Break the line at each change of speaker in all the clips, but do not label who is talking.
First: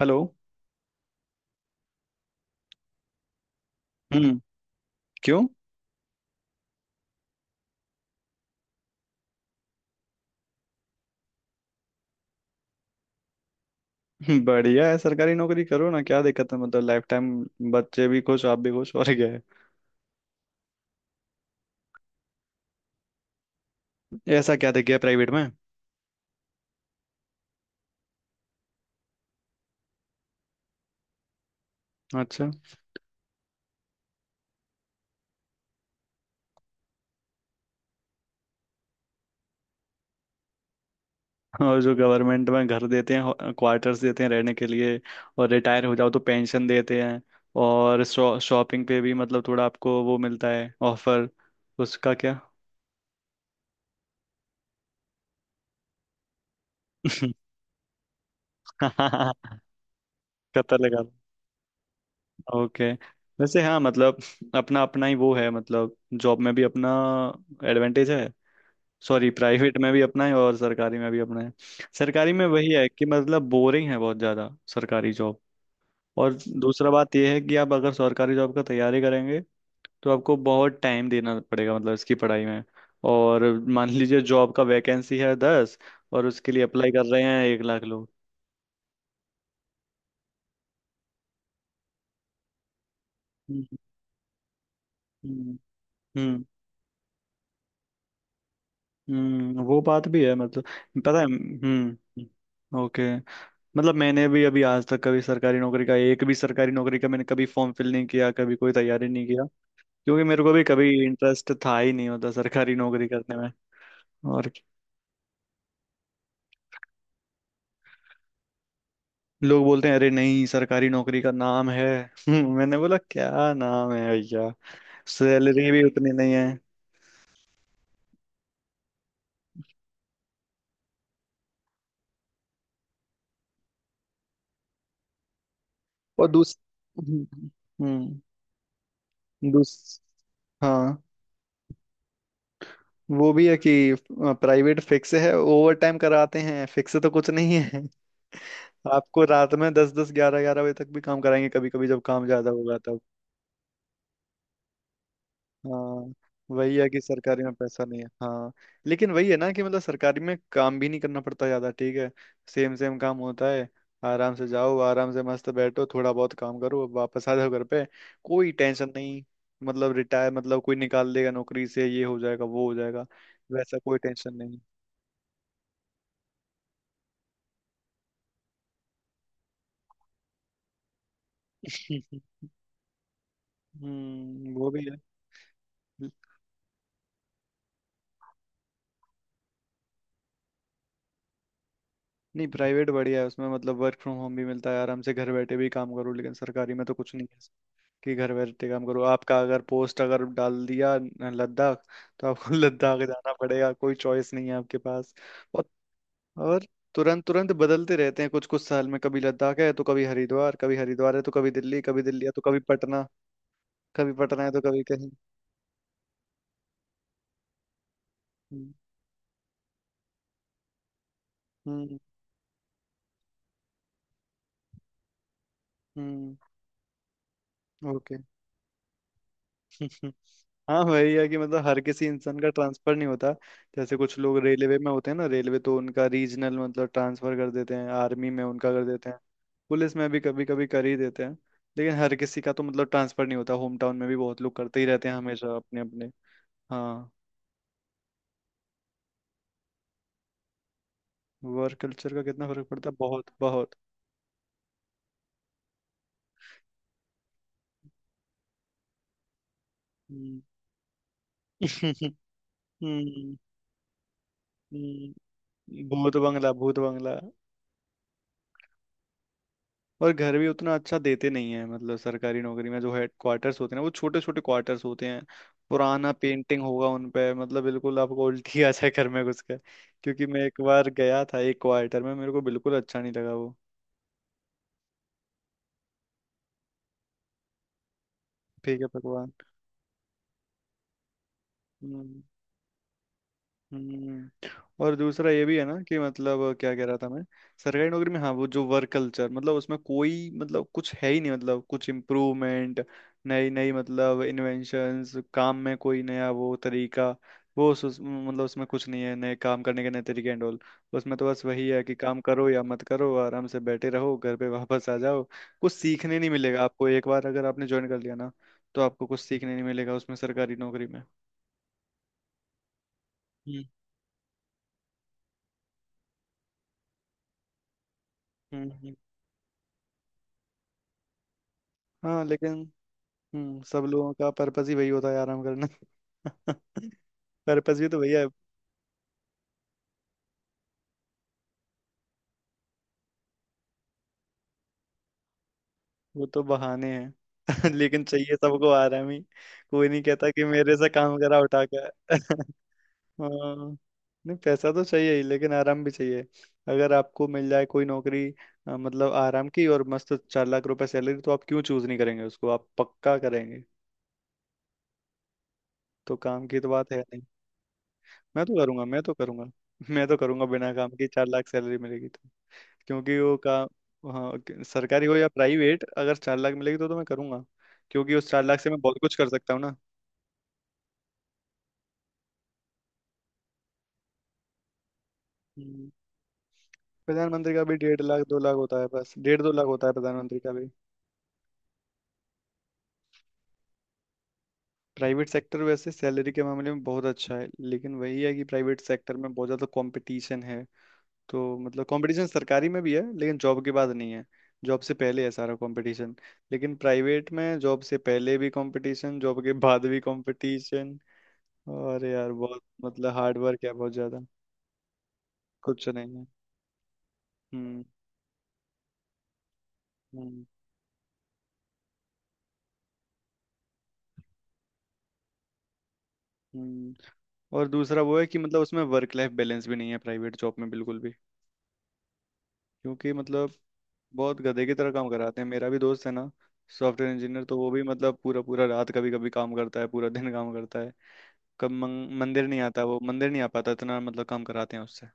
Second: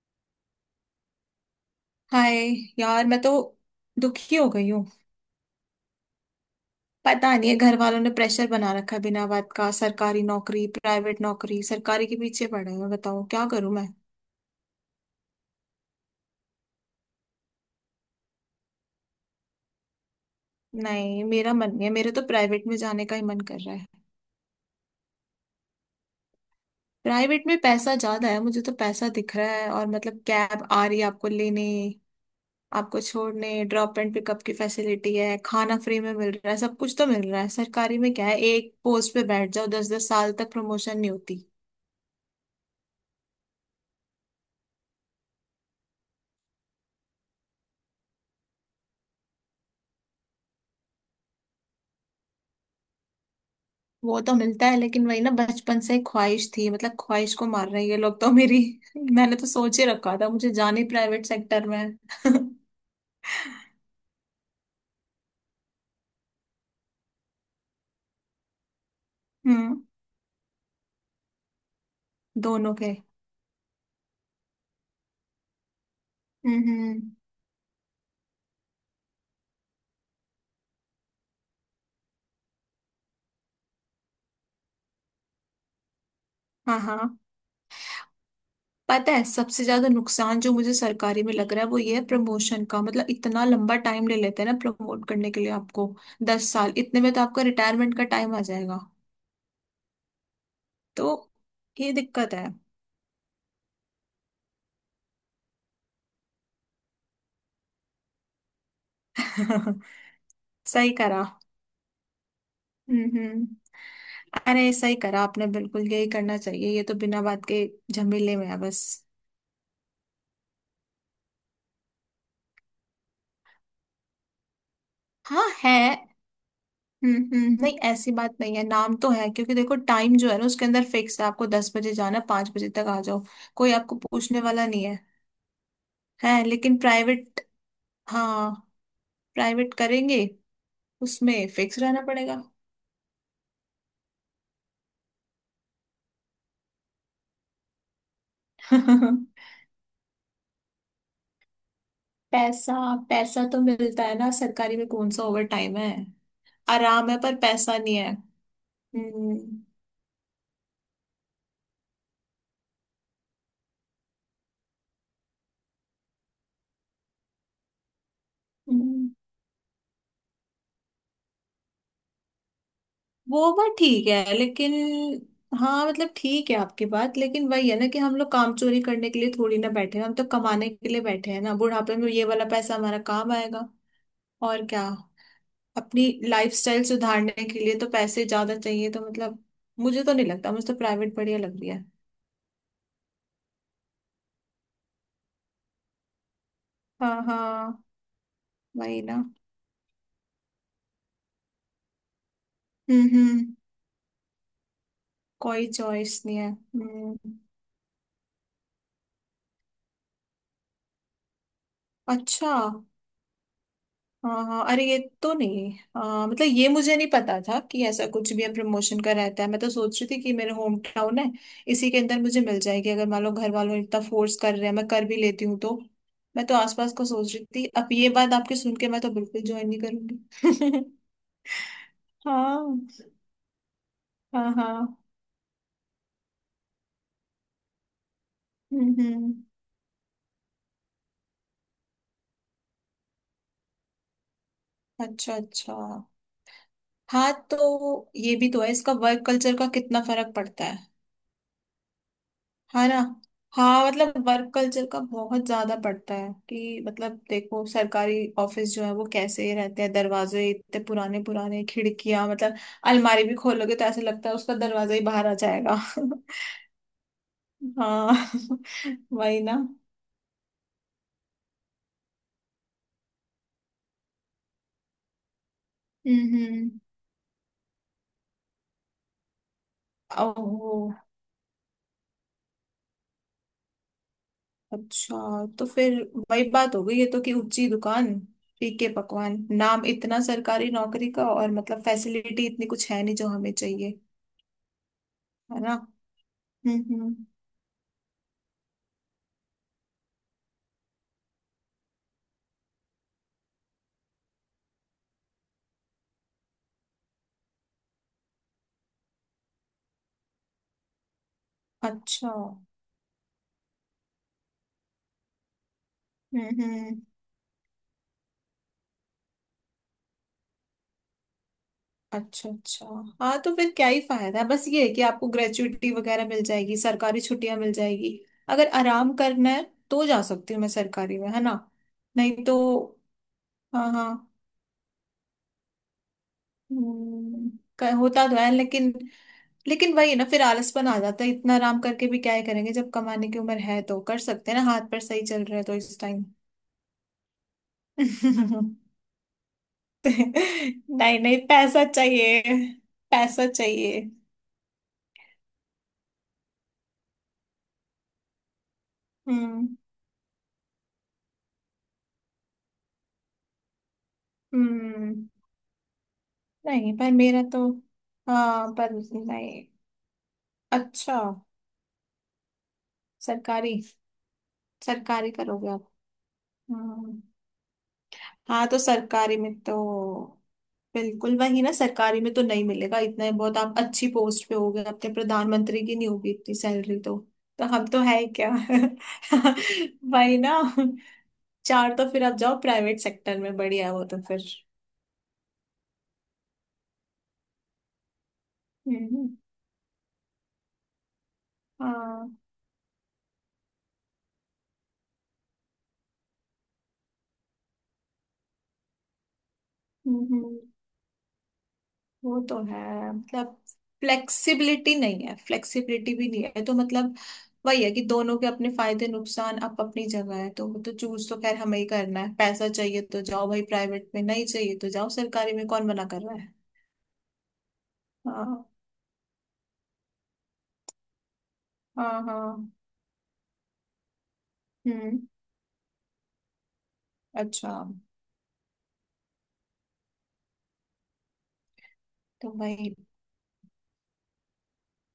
Hello.
Hi. यार, मैं तो दुखी
हम्म।
हो गई हूँ।
क्यों?
पता नहीं, है घर वालों ने प्रेशर बना रखा है बिना बात का। सरकारी नौकरी, प्राइवेट नौकरी, सरकारी के पीछे पड़े हैं। बताओ क्या करूँ मैं।
बढ़िया है। सरकारी नौकरी करो ना, क्या दिक्कत है? मतलब लाइफ टाइम बच्चे भी खुश, आप भी खुश, और क्या है।
नहीं, मेरा मन नहीं है, मेरे तो प्राइवेट में जाने का ही मन कर रहा है।
ऐसा क्या दिख गया प्राइवेट में?
प्राइवेट में पैसा ज्यादा है, मुझे तो पैसा दिख रहा है। और मतलब कैब आ रही है आपको लेने,
अच्छा।
आपको छोड़ने, ड्रॉप एंड पिकअप की फैसिलिटी है। खाना फ्री में मिल रहा है, सब कुछ तो मिल रहा है। सरकारी में क्या है, एक पोस्ट पे बैठ जाओ 10-10 साल तक प्रमोशन नहीं होती।
और जो गवर्नमेंट में घर देते हैं, क्वार्टर्स देते हैं रहने के लिए। और रिटायर हो जाओ तो पेंशन देते हैं। और शॉपिंग पे भी मतलब थोड़ा आपको वो मिलता है ऑफर, उसका क्या।
वो तो मिलता है लेकिन वही ना, बचपन से ख्वाहिश थी, मतलब ख्वाहिश को मार रहे हैं ये लोग तो मेरी। मैंने तो सोच ही रखा था मुझे
पता
जाने
लगा।
प्राइवेट सेक्टर में है।
ओके। वैसे हाँ, मतलब अपना अपना ही वो है, मतलब जॉब में भी अपना एडवांटेज है। सॉरी, प्राइवेट
हम्म।
में भी अपना है और सरकारी में भी अपना है। सरकारी में वही
दोनों
है
के।
कि मतलब बोरिंग है बहुत ज़्यादा सरकारी जॉब। और
हम्म,
दूसरा
हम्म।
बात यह है कि आप अगर सरकारी जॉब का तैयारी करेंगे तो आपको बहुत टाइम देना पड़ेगा मतलब इसकी पढ़ाई में। और मान लीजिए जॉब का वैकेंसी है 10, और उसके लिए
हाँ
अप्लाई कर
हाँ।
रहे हैं 1 लाख लोग।
पता है, सबसे ज्यादा नुकसान जो मुझे सरकारी में लग रहा है वो ये है प्रमोशन का, मतलब इतना
हम्म,
लंबा टाइम ले लेते हैं ना प्रमोट करने के लिए
हम्म,
आपको।
हम्म,
10 साल, इतने में तो आपका रिटायरमेंट का टाइम आ जाएगा।
वो बात भी है मतलब।
तो
पता है।
ये
हम्म।
दिक्कत है।
ओके। मतलब मैंने भी अभी आज तक कभी सरकारी नौकरी का मैंने कभी फॉर्म फिल नहीं किया, कभी कोई तैयारी नहीं किया। क्योंकि मेरे को भी
सही
कभी
करा।
इंटरेस्ट था ही नहीं होता सरकारी नौकरी
हम्म
करने में।
हम्म।
और क्या-।
अरे ऐसा ही करा आपने, बिल्कुल यही करना चाहिए, ये तो बिना बात के झमेले में है बस।
लोग बोलते हैं, अरे नहीं, सरकारी नौकरी का नाम है। मैंने बोला क्या नाम है भैया,
हाँ
सैलरी
है।
भी उतनी नहीं है।
हम्म। नहीं, ऐसी बात नहीं है, नाम तो है क्योंकि देखो, टाइम जो है ना उसके अंदर फिक्स है, आपको 10 बजे जाना 5 बजे तक आ जाओ, कोई आपको पूछने वाला नहीं है।
और
है
दूस
लेकिन प्राइवेट,
हम्म, हम्म,
हाँ, प्राइवेट
दूस
करेंगे
हाँ।
उसमें फिक्स रहना पड़ेगा।
वो भी है कि प्राइवेट फिक्स है, ओवर टाइम कराते हैं, फिक्स तो कुछ नहीं है। आपको रात में दस दस, ग्यारह ग्यारह बजे तक भी काम कराएंगे, कभी कभी जब काम ज्यादा
पैसा,
होगा तब।
पैसा तो मिलता है ना, सरकारी में कौन सा ओवर टाइम है।
हाँ, वही है कि
आराम है पर
सरकारी में
पैसा
पैसा
नहीं
नहीं है।
है।
हाँ। लेकिन वही है
हम्म
ना कि मतलब सरकारी में काम भी नहीं करना पड़ता ज्यादा, ठीक है। सेम सेम काम होता है। आराम से जाओ, आराम से मस्त बैठो, थोड़ा बहुत काम करो, वापस आ जाओ घर पे, कोई टेंशन
हम्म।
नहीं। मतलब रिटायर मतलब कोई निकाल देगा नौकरी से, ये हो जाएगा, वो हो जाएगा,
वो बात
वैसा कोई
ठीक है
टेंशन नहीं।
लेकिन, हाँ मतलब ठीक है आपकी बात, लेकिन वही है ना कि हम लोग काम चोरी करने के लिए थोड़ी ना बैठे हैं, हम तो कमाने के लिए बैठे हैं ना, बुढ़ापे में ये वाला पैसा हमारा काम आएगा।
हम्म,
और
वो भी
क्या,
है। हम्म।
अपनी लाइफस्टाइल सुधारने के लिए तो पैसे ज्यादा चाहिए तो मतलब, मुझे तो नहीं लगता, मुझे तो प्राइवेट बढ़िया लग रही है।
नहीं, प्राइवेट बढ़िया है, उसमें मतलब वर्क फ्रॉम होम भी मिलता है, आराम से घर बैठे भी काम करो, लेकिन सरकारी में तो कुछ
हाँ
नहीं है
हाँ,
कि घर बैठे काम
वही
करो।
ना।
आपका अगर पोस्ट अगर डाल दिया लद्दाख, तो आपको लद्दाख जाना
हम्म,
पड़ेगा, कोई चॉइस नहीं है आपके पास। और
कोई चॉइस नहीं है
और तुरंत
हम्म।
तुरंत बदलते रहते हैं कुछ कुछ साल में, कभी लद्दाख है तो कभी हरिद्वार, कभी हरिद्वार है तो कभी दिल्ली, कभी दिल्ली है तो
अच्छा।
कभी पटना, कभी पटना
हाँ
है तो
हाँ,
कभी
अरे ये
कहीं।
तो नहीं। मतलब ये मुझे नहीं पता था कि ऐसा कुछ भी है
हम्म,
प्रमोशन का रहता है, मैं तो सोच रही थी कि मेरे होम टाउन है इसी
हम्म,
के अंदर मुझे मिल जाएगी, अगर मान लो घर वालों ने इतना फोर्स कर रहे हैं मैं कर भी लेती हूँ तो।
हम्म,
मैं तो आसपास को सोच रही थी, अब ये
ओके।
बात आपके सुन के मैं तो बिल्कुल ज्वाइन नहीं
हाँ,
करूंगी।
वही है कि मतलब हर किसी इंसान का
हाँ
ट्रांसफर नहीं होता। जैसे कुछ लोग
हाँ
रेलवे में
हाँ।
होते हैं ना, रेलवे तो उनका रीजनल मतलब ट्रांसफर कर देते हैं, आर्मी में उनका कर देते हैं।
हम्म।
पुलिस में भी कभी कभी कर ही देते हैं। लेकिन हर किसी का तो मतलब ट्रांसफर नहीं होता, होम टाउन में भी बहुत लोग करते ही रहते हैं
अच्छा
हमेशा
अच्छा,
अपने अपने। हाँ,
हाँ तो ये भी तो है, इसका वर्क कल्चर का कितना फर्क पड़ता है
वर्क कल्चर का कितना फर्क
है
पड़ता है,
ना।
बहुत बहुत।
हाँ मतलब वर्क कल्चर का बहुत ज्यादा पड़ता है, कि मतलब देखो सरकारी ऑफिस जो है वो कैसे रहते हैं,
हम्म।
दरवाजे इतने पुराने पुराने, खिड़कियां मतलब, अलमारी
हम्म,
भी खोलोगे तो ऐसा लगता है उसका दरवाजा ही बाहर आ
हम्म,
जाएगा।
भूत बंगला भूत बंगला।
हाँ वही ना।
और घर भी उतना अच्छा देते नहीं है, मतलब सरकारी नौकरी में जो हेड क्वार्टर्स होते हैं ना, वो छोटे छोटे क्वार्टर्स होते हैं। पुराना पेंटिंग
हम्म।
होगा उन पे, मतलब बिल्कुल आपको उल्टी आ जाए घर में घुस कर। क्योंकि मैं एक बार
ओह,
गया था एक क्वार्टर में, मेरे को बिल्कुल अच्छा नहीं लगा वो।
अच्छा, तो फिर वही बात हो गई है तो, कि ऊंची दुकान
ठीक है
फीके
भगवान।
पकवान, नाम इतना सरकारी नौकरी का और मतलब
हम्म।
फैसिलिटी इतनी कुछ है नहीं जो हमें चाहिए।
हम्म। और दूसरा ये भी
है
है
ना।
ना कि मतलब क्या कह रहा था
हम्म।
मैं, सरकारी नौकरी में, हाँ, वो जो वर्क कल्चर मतलब उसमें कोई मतलब कुछ है ही नहीं, मतलब कुछ इम्प्रूवमेंट, नई नई मतलब इन्वेंशंस, काम में कोई नया वो तरीका। वो मतलब उसमें कुछ नहीं है नए काम करने के नए तरीके एंड ऑल। उसमें तो बस वही है कि काम
अच्छा,
करो या मत करो, आराम से बैठे रहो, घर पे वापस आ जाओ। कुछ सीखने नहीं मिलेगा आपको,
हम्म।
एक बार अगर आपने ज्वाइन कर लिया ना, तो आपको कुछ सीखने नहीं मिलेगा उसमें, सरकारी नौकरी में।
अच्छा अच्छा, हाँ तो
हम्म,
फिर क्या ही फायदा है, बस ये है कि आपको ग्रेचुइटी वगैरह मिल जाएगी, सरकारी छुट्टियां मिल जाएगी, अगर
हम्म, हम्म।
आराम करना है तो जा सकती हूँ मैं सरकारी में, है ना।
हाँ
नहीं
लेकिन
तो।
सब
हाँ
लोगों
हाँ।
का पर्पस ही वही होता है आराम करना।
हम्म,
पर्पस भी तो भैया,
होता तो है लेकिन, लेकिन वही है ना, फिर आलसपन आ जाता है, इतना आराम करके भी क्या ही करेंगे, जब कमाने की उम्र है तो कर सकते हैं ना, हाथ पर सही चल रहे हैं तो इस टाइम।
वो तो बहाने हैं। लेकिन चाहिए सबको आराम ही। कोई नहीं कहता कि मेरे से काम
नहीं
करा
नहीं,
उठा के।
पैसा चाहिए, पैसा
हाँ,
चाहिए।
नहीं, पैसा तो चाहिए ही लेकिन आराम भी चाहिए। अगर आपको मिल जाए कोई नौकरी मतलब आराम
हम्म
की, और मस्त 4 लाख रुपए सैलरी, तो आप क्यों चूज नहीं करेंगे उसको, आप पक्का करेंगे।
हम्म।
तो काम की तो बात
नहीं
है
पर
नहीं।
मेरा तो,
मैं तो
हाँ
करूंगा,
पर
मैं तो करूंगा।
नहीं।
मैं तो करूंगा, बिना काम की
अच्छा,
4 लाख सैलरी मिलेगी तो। क्योंकि वो का
सरकारी,
हाँ, सरकारी हो या
सरकारी करोगे
प्राइवेट
आप।
अगर 4 लाख मिलेगी तो मैं
हम्म।
करूंगा। क्योंकि उस 4 लाख
हाँ
से
तो
मैं बहुत कुछ कर
सरकारी
सकता
में
हूँ ना।
तो, बिल्कुल वही ना, सरकारी में तो नहीं मिलेगा इतना ही बहुत। आप अच्छी पोस्ट पे होगे, अपने प्रधानमंत्री
हम्म,
की नहीं होगी इतनी सैलरी तो।
प्रधानमंत्री का
तो
भी
हम
डेढ़
तो है
लाख
ही
दो
क्या।
लाख होता है, बस डेढ़ दो लाख होता है प्रधानमंत्री
वही
का
ना,
भी।
चार, तो फिर आप जाओ प्राइवेट सेक्टर में, बढ़िया है वो तो फिर।
प्राइवेट सेक्टर वैसे सैलरी के मामले में बहुत अच्छा है, लेकिन वही है कि प्राइवेट सेक्टर
हम्म।
में बहुत ज़्यादा कंपटीशन है। तो मतलब कंपटीशन
हाँ।
सरकारी में भी है, लेकिन जॉब के बाद नहीं है। जॉब से पहले है सारा कंपटीशन। लेकिन प्राइवेट में जॉब से पहले भी कंपटीशन, जॉब के बाद भी
हम्म हम्म।
कंपटीशन। और यार
वो तो
बहुत
है
मतलब हार्ड
मतलब,
वर्क है बहुत ज्यादा,
फ्लेक्सिबिलिटी नहीं है,
कुछ
फ्लेक्सिबिलिटी
नहीं है।
भी नहीं है तो मतलब,
हम्म,
वही है कि दोनों के अपने फायदे नुकसान अप अपनी जगह
हम्म,
है, तो वो तो चूज तो खैर हमें ही करना है। पैसा चाहिए तो जाओ भाई प्राइवेट में, नहीं चाहिए तो जाओ सरकारी में, कौन मना कर रहा है।
हम्म। और दूसरा वो है कि मतलब
हाँ
उसमें वर्क लाइफ बैलेंस भी नहीं है प्राइवेट जॉब में बिल्कुल भी।
हाँ हाँ।
क्योंकि मतलब बहुत गधे की तरह काम
हम्म।
कराते हैं, मेरा भी दोस्त है ना, सॉफ्टवेयर इंजीनियर, तो वो
अच्छा,
भी मतलब पूरा पूरा रात कभी कभी काम करता है, पूरा दिन काम करता है। कब मंदिर
तो
नहीं आता,
भाई,
वो मंदिर नहीं आ पाता, इतना मतलब काम कराते हैं उससे।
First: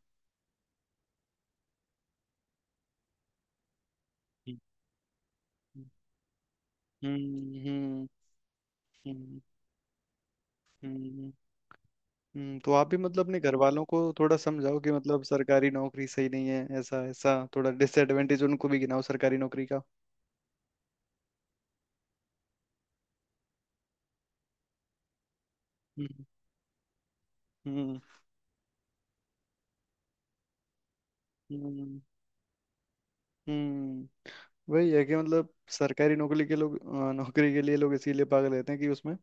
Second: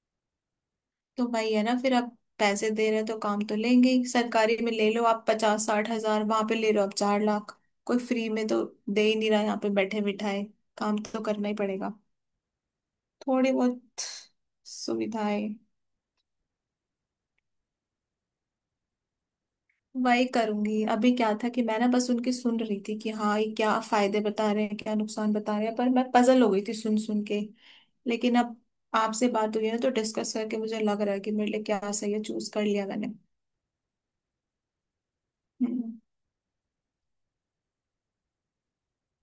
तो भाई है ना, फिर आप पैसे दे रहे हैं तो काम तो लेंगे ही।
हम्म,
सरकारी में ले लो आप 50-60 हज़ार, वहां पे ले रहे हो आप चार
हम्म,
लाख कोई
हम्म,
फ्री में तो दे ही नहीं
हम्म,
रहा, यहाँ पे बैठे बिठाए काम तो
हम्म,
करना ही पड़ेगा।
तो आप भी मतलब अपने
थोड़ी
घर वालों को
बहुत
थोड़ा समझाओ कि मतलब
सुविधाएं,
सरकारी नौकरी सही नहीं है, ऐसा ऐसा थोड़ा डिसएडवांटेज उनको भी गिनाओ सरकारी नौकरी का।
वही करूंगी। अभी क्या था कि मैं ना बस उनकी सुन रही थी, कि हाँ ये क्या फायदे बता रहे हैं, क्या नुकसान बता रहे हैं, पर मैं
हम्म,
पजल हो गई थी सुन सुन के।
हम्म,
लेकिन अब आपसे बात हुई है ना, तो डिस्कस करके मुझे लग रहा है कि मेरे लिए क्या
हम्म,
सही है, चूज कर लिया मैंने।
हम्म, वही है कि मतलब
हम्म,
सरकारी नौकरी के लोग नौकरी के लिए लोग इसीलिए पागल रहते हैं कि उसमें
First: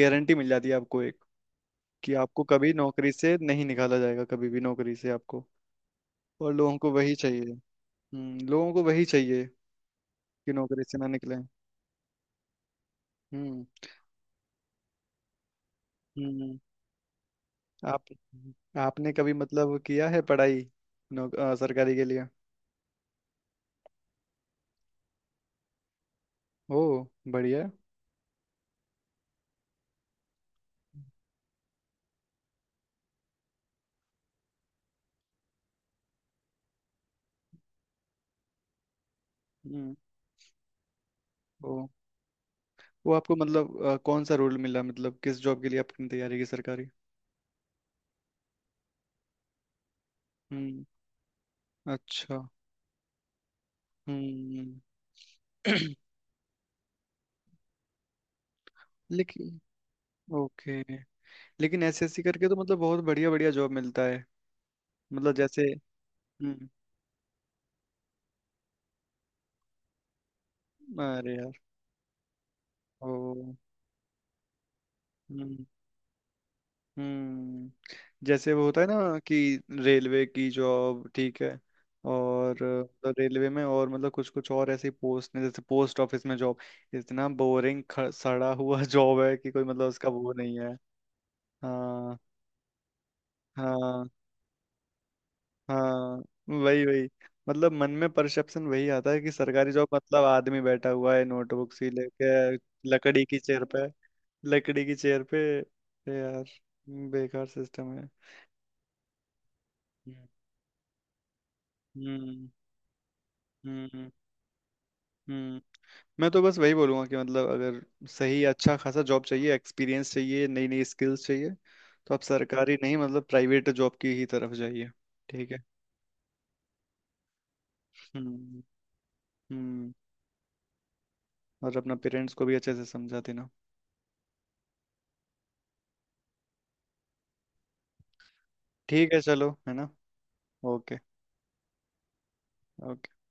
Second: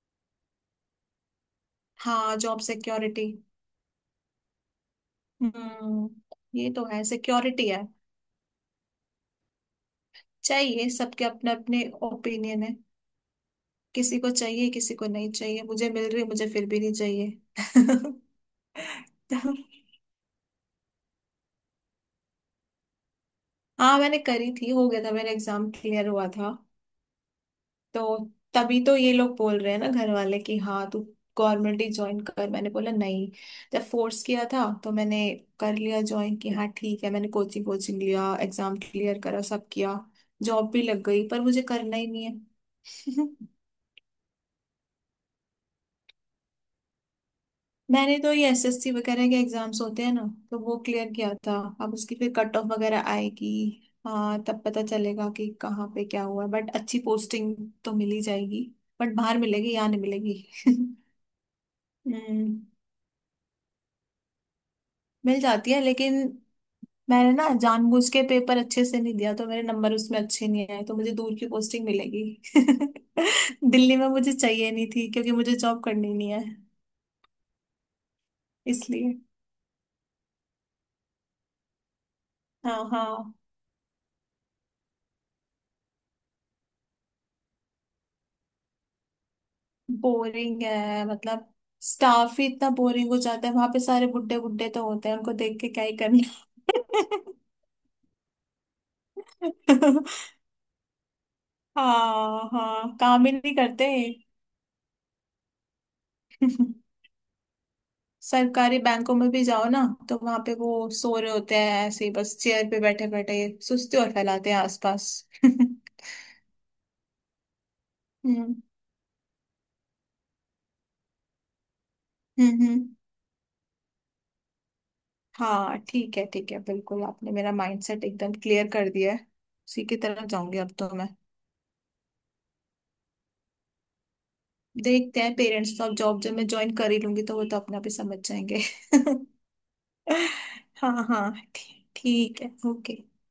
गारंटी मिल जाती है आपको एक, कि
हाँ
आपको
जॉब
कभी नौकरी
सिक्योरिटी।
से नहीं निकाला जाएगा, कभी भी नौकरी से आपको।
हम्म,
और
ये
लोगों
तो
को
है,
वही चाहिए।
सिक्योरिटी है।
हम्म, लोगों को वही चाहिए कि नौकरी
चाहिए,
से ना
सबके
निकले।
अपने अपने ओपिनियन है,
हम्म।
किसी को चाहिए, किसी को नहीं चाहिए, मुझे मिल रही, मुझे
हम्म।
फिर भी नहीं
आप
चाहिए।
आपने कभी मतलब किया है पढ़ाई सरकारी के लिए?
हाँ, मैंने करी थी, हो गया था मेरा एग्जाम क्लियर हुआ था।
ओ, बढ़िया है।
तो तभी तो ये लोग बोल रहे हैं ना घर वाले, कि हाँ तू गवर्नमेंट ही ज्वाइन कर। मैंने बोला नहीं, जब फोर्स किया था तो मैंने कर लिया ज्वाइन कि हाँ ठीक है, मैंने कोचिंग कोचिंग लिया, एग्जाम क्लियर करा, सब किया,
हम्म।
जॉब भी लग गई, पर मुझे
ओ,
करना ही नहीं है।
वो आपको मतलब कौन सा रोल मिला, मतलब किस जॉब के लिए आपने तैयारी की, सरकारी?
मैंने तो ये एसएससी वगैरह के एग्जाम्स होते हैं ना, तो वो
हम्म।
क्लियर किया था, अब उसकी फिर
अच्छा।
कट ऑफ वगैरह आएगी। हाँ, तब
हम्म।
पता चलेगा कि कहाँ पे क्या हुआ, बट अच्छी पोस्टिंग तो मिल ही जाएगी, बट बाहर
लेकिन
मिलेगी, यहाँ नहीं मिलेगी।
ओके, लेकिन एसएससी करके तो
हम्म।
मतलब बहुत बढ़िया बढ़िया जॉब मिलता है, मतलब
मिल
जैसे।
जाती है लेकिन
हम्म।
मैंने ना जानबूझ के पेपर अच्छे से नहीं दिया, तो मेरे नंबर उसमें अच्छे नहीं आए, तो मुझे दूर
अरे
की
यार।
पोस्टिंग मिलेगी।
ओ।
दिल्ली में मुझे चाहिए नहीं थी, क्योंकि मुझे
हम्म।
जॉब करनी नहीं है,
हम्म। जैसे वो होता है
इसलिए।
ना कि रेलवे की जॉब ठीक है, और
हाँ हाँ।
रेलवे में और मतलब कुछ कुछ और ऐसी पोस्ट ने, जैसे पोस्ट ऑफिस में जॉब, इतना बोरिंग सड़ा हुआ जॉब है कि कोई मतलब उसका वो नहीं
बोरिंग
है।
है, मतलब
हाँ,
स्टाफ ही इतना बोरिंग हो जाता है, वहां पे सारे
हाँ,
बुड्ढे बुड्ढे तो होते हैं, उनको देख के क्या ही
हाँ,
करना।
वही वही, मतलब मन में परसेप्शन वही आता है कि सरकारी जॉब मतलब आदमी बैठा हुआ है नोटबुक सी लेके,
हाँ हाँ,
लकड़ी
काम ही
की
नहीं
चेयर पे,
करते।
लकड़ी की चेयर पे। यार, बेकार सिस्टम है।
सरकारी बैंकों में भी जाओ ना, तो वहां पे वो सो रहे होते हैं, ऐसे ही बस
हम्म,
चेयर पे बैठे बैठे,
हम्म,
सुस्ती
हम्म,
और फैलाते हैं आसपास।
हम्म
हम्म
मैं तो बस वही बोलूंगा कि मतलब अगर सही अच्छा खासा जॉब चाहिए, एक्सपीरियंस चाहिए, नई नई स्किल्स चाहिए, तो आप
हम्म
सरकारी
हम्म।
नहीं, मतलब प्राइवेट जॉब की ही तरफ जाइए। ठीक है।
हाँ ठीक है, ठीक है, बिल्कुल आपने मेरा माइंडसेट एकदम
हम्म,
क्लियर कर दिया है, उसी
हम्म।
की तरफ जाऊंगी अब तो मैं।
और अपना पेरेंट्स को भी अच्छे से समझा देना।
देखते हैं, पेरेंट्स तो, अब जॉब जब मैं ज्वाइन कर ही लूंगी तो वो तो अपने आप ही समझ जाएंगे।
ठीक है चलो, है ना। ओके।
हाँ हाँ, ठीक है, ओके।
ओके।